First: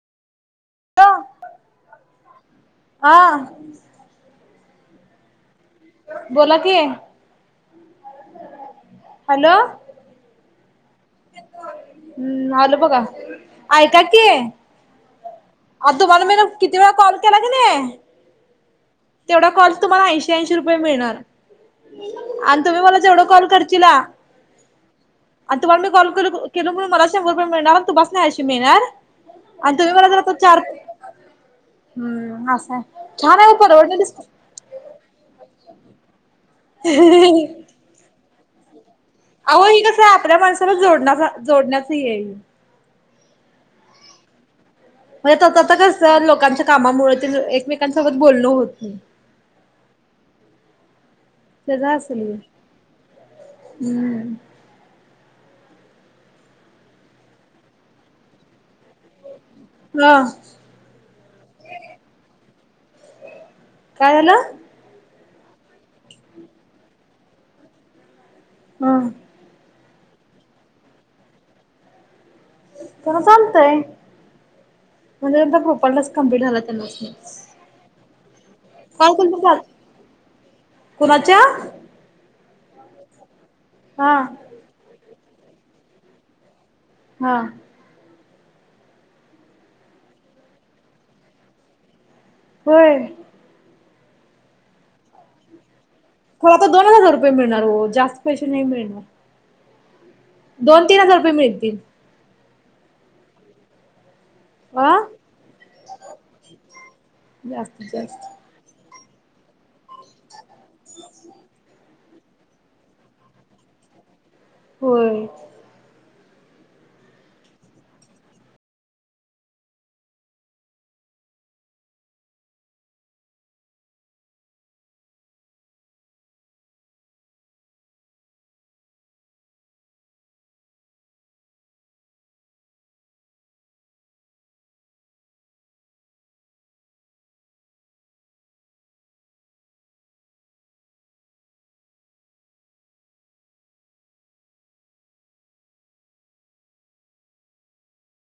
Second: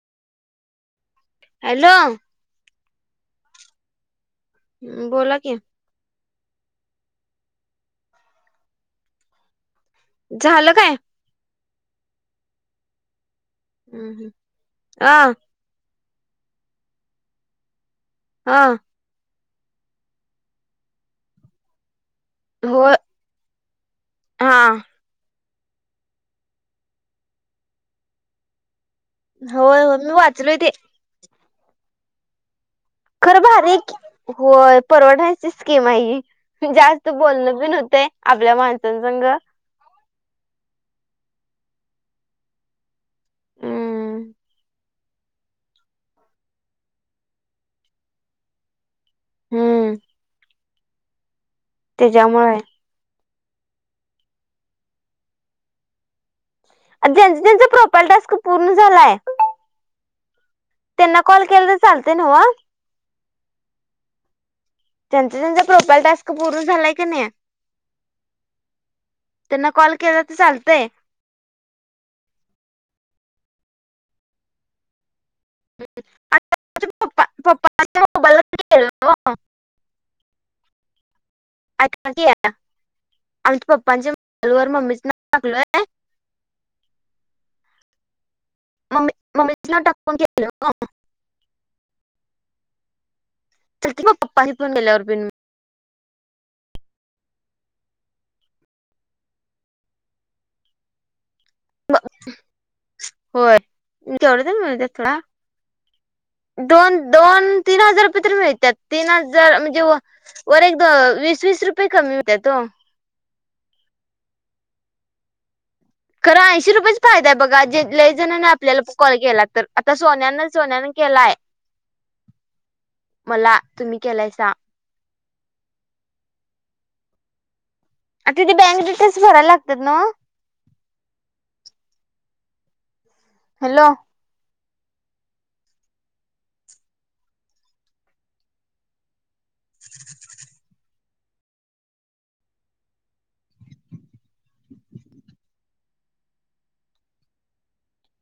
Hello hello. हा. बोला कि. बोला की हॅलो. झालं काय? हम्म, आलो बघा ऐका की. आ. आता तुम्हाला मीन किती वेळा कॉल केला की नई? हा. तेवढा कॉल तुम्हाला ऐंशी, ऐंशी रुपये मिळणार आणि तुम्ही मला जेवढा कॉल कर चीला [unintelligible] हां. आन तुम्हाला मी कॉल के केलो कणी मला शंभर रुपये मिळणार आणि तुमास्नी ऐंशी मिळनार आन होय तुमी होय मला मी जर आता वाचलोय चार ते हम्म असाय खरं भारी हाय की होय परवाडायचंच स्कीम हाय ही जास्त बोलणं बीन होतंय आपल्या माणसांसंग अहो ही कसं आपल्या माणसाला जोडण्याचा जोडण्याचं ही हाय हे हम्म म्हणजे त-त-त कस लोकांच्या कामामुळं तेन एकमेकांसोबत बोलणं होत नई हम्म त्याज असल हे त्याच्यामुळे हम्म ज्यांच ज्यांच प्रोफाइल टास्क पूर्ण झालाय हा त्यांना कॉल केला तर चालतय नव्ह? काय झालं? ज्यांचा ज्यांचा प्रोफाईल टास्क पूर्ण झालाय कनी हा त्यांना कॉल केला तर चालतंय? त्यांना चालतय म्हणजे ज्यांचा प्रोफाईल टास्क कंप्लिट झाला त्यांनाच की पप्पा [unintelligible] [inaudible] आमच्या पप्पांच्या मोबाईल काल कुणाच्या हा वर [inaudible] मम्मीचं नाव टाकलय हा मम्मी मम्मीच् नाव टाकुन केलं ओ होय चालते मंग पप्पानी फोन दिल्यावर पिन खरं आता दोन हजार रुपये मिळणार ओ जास्त पैसे नाही मिळणार दोन-तीन हजार रुपये मिळतील. होय केवढं तर मिळू दे आ सोडा दोन दोन तीन जास्तीत हजार रुपये जास्त तरी मिळत्यात. तीन हजार म्हणजे व वर एक दो वीस वीस रुपये कमी होत्यात ओ होय खरं ऐंशी रुपयेच फायदा हाय बघा जे लय जणांनी आपल्याला कॉल केला तर आता सोन्यानं सोन्यानं केलाय मला तुमी केलायसा अं तिथे बँक डिटेल्स भराय लागतात नव्ह? हॅलो [inaudible]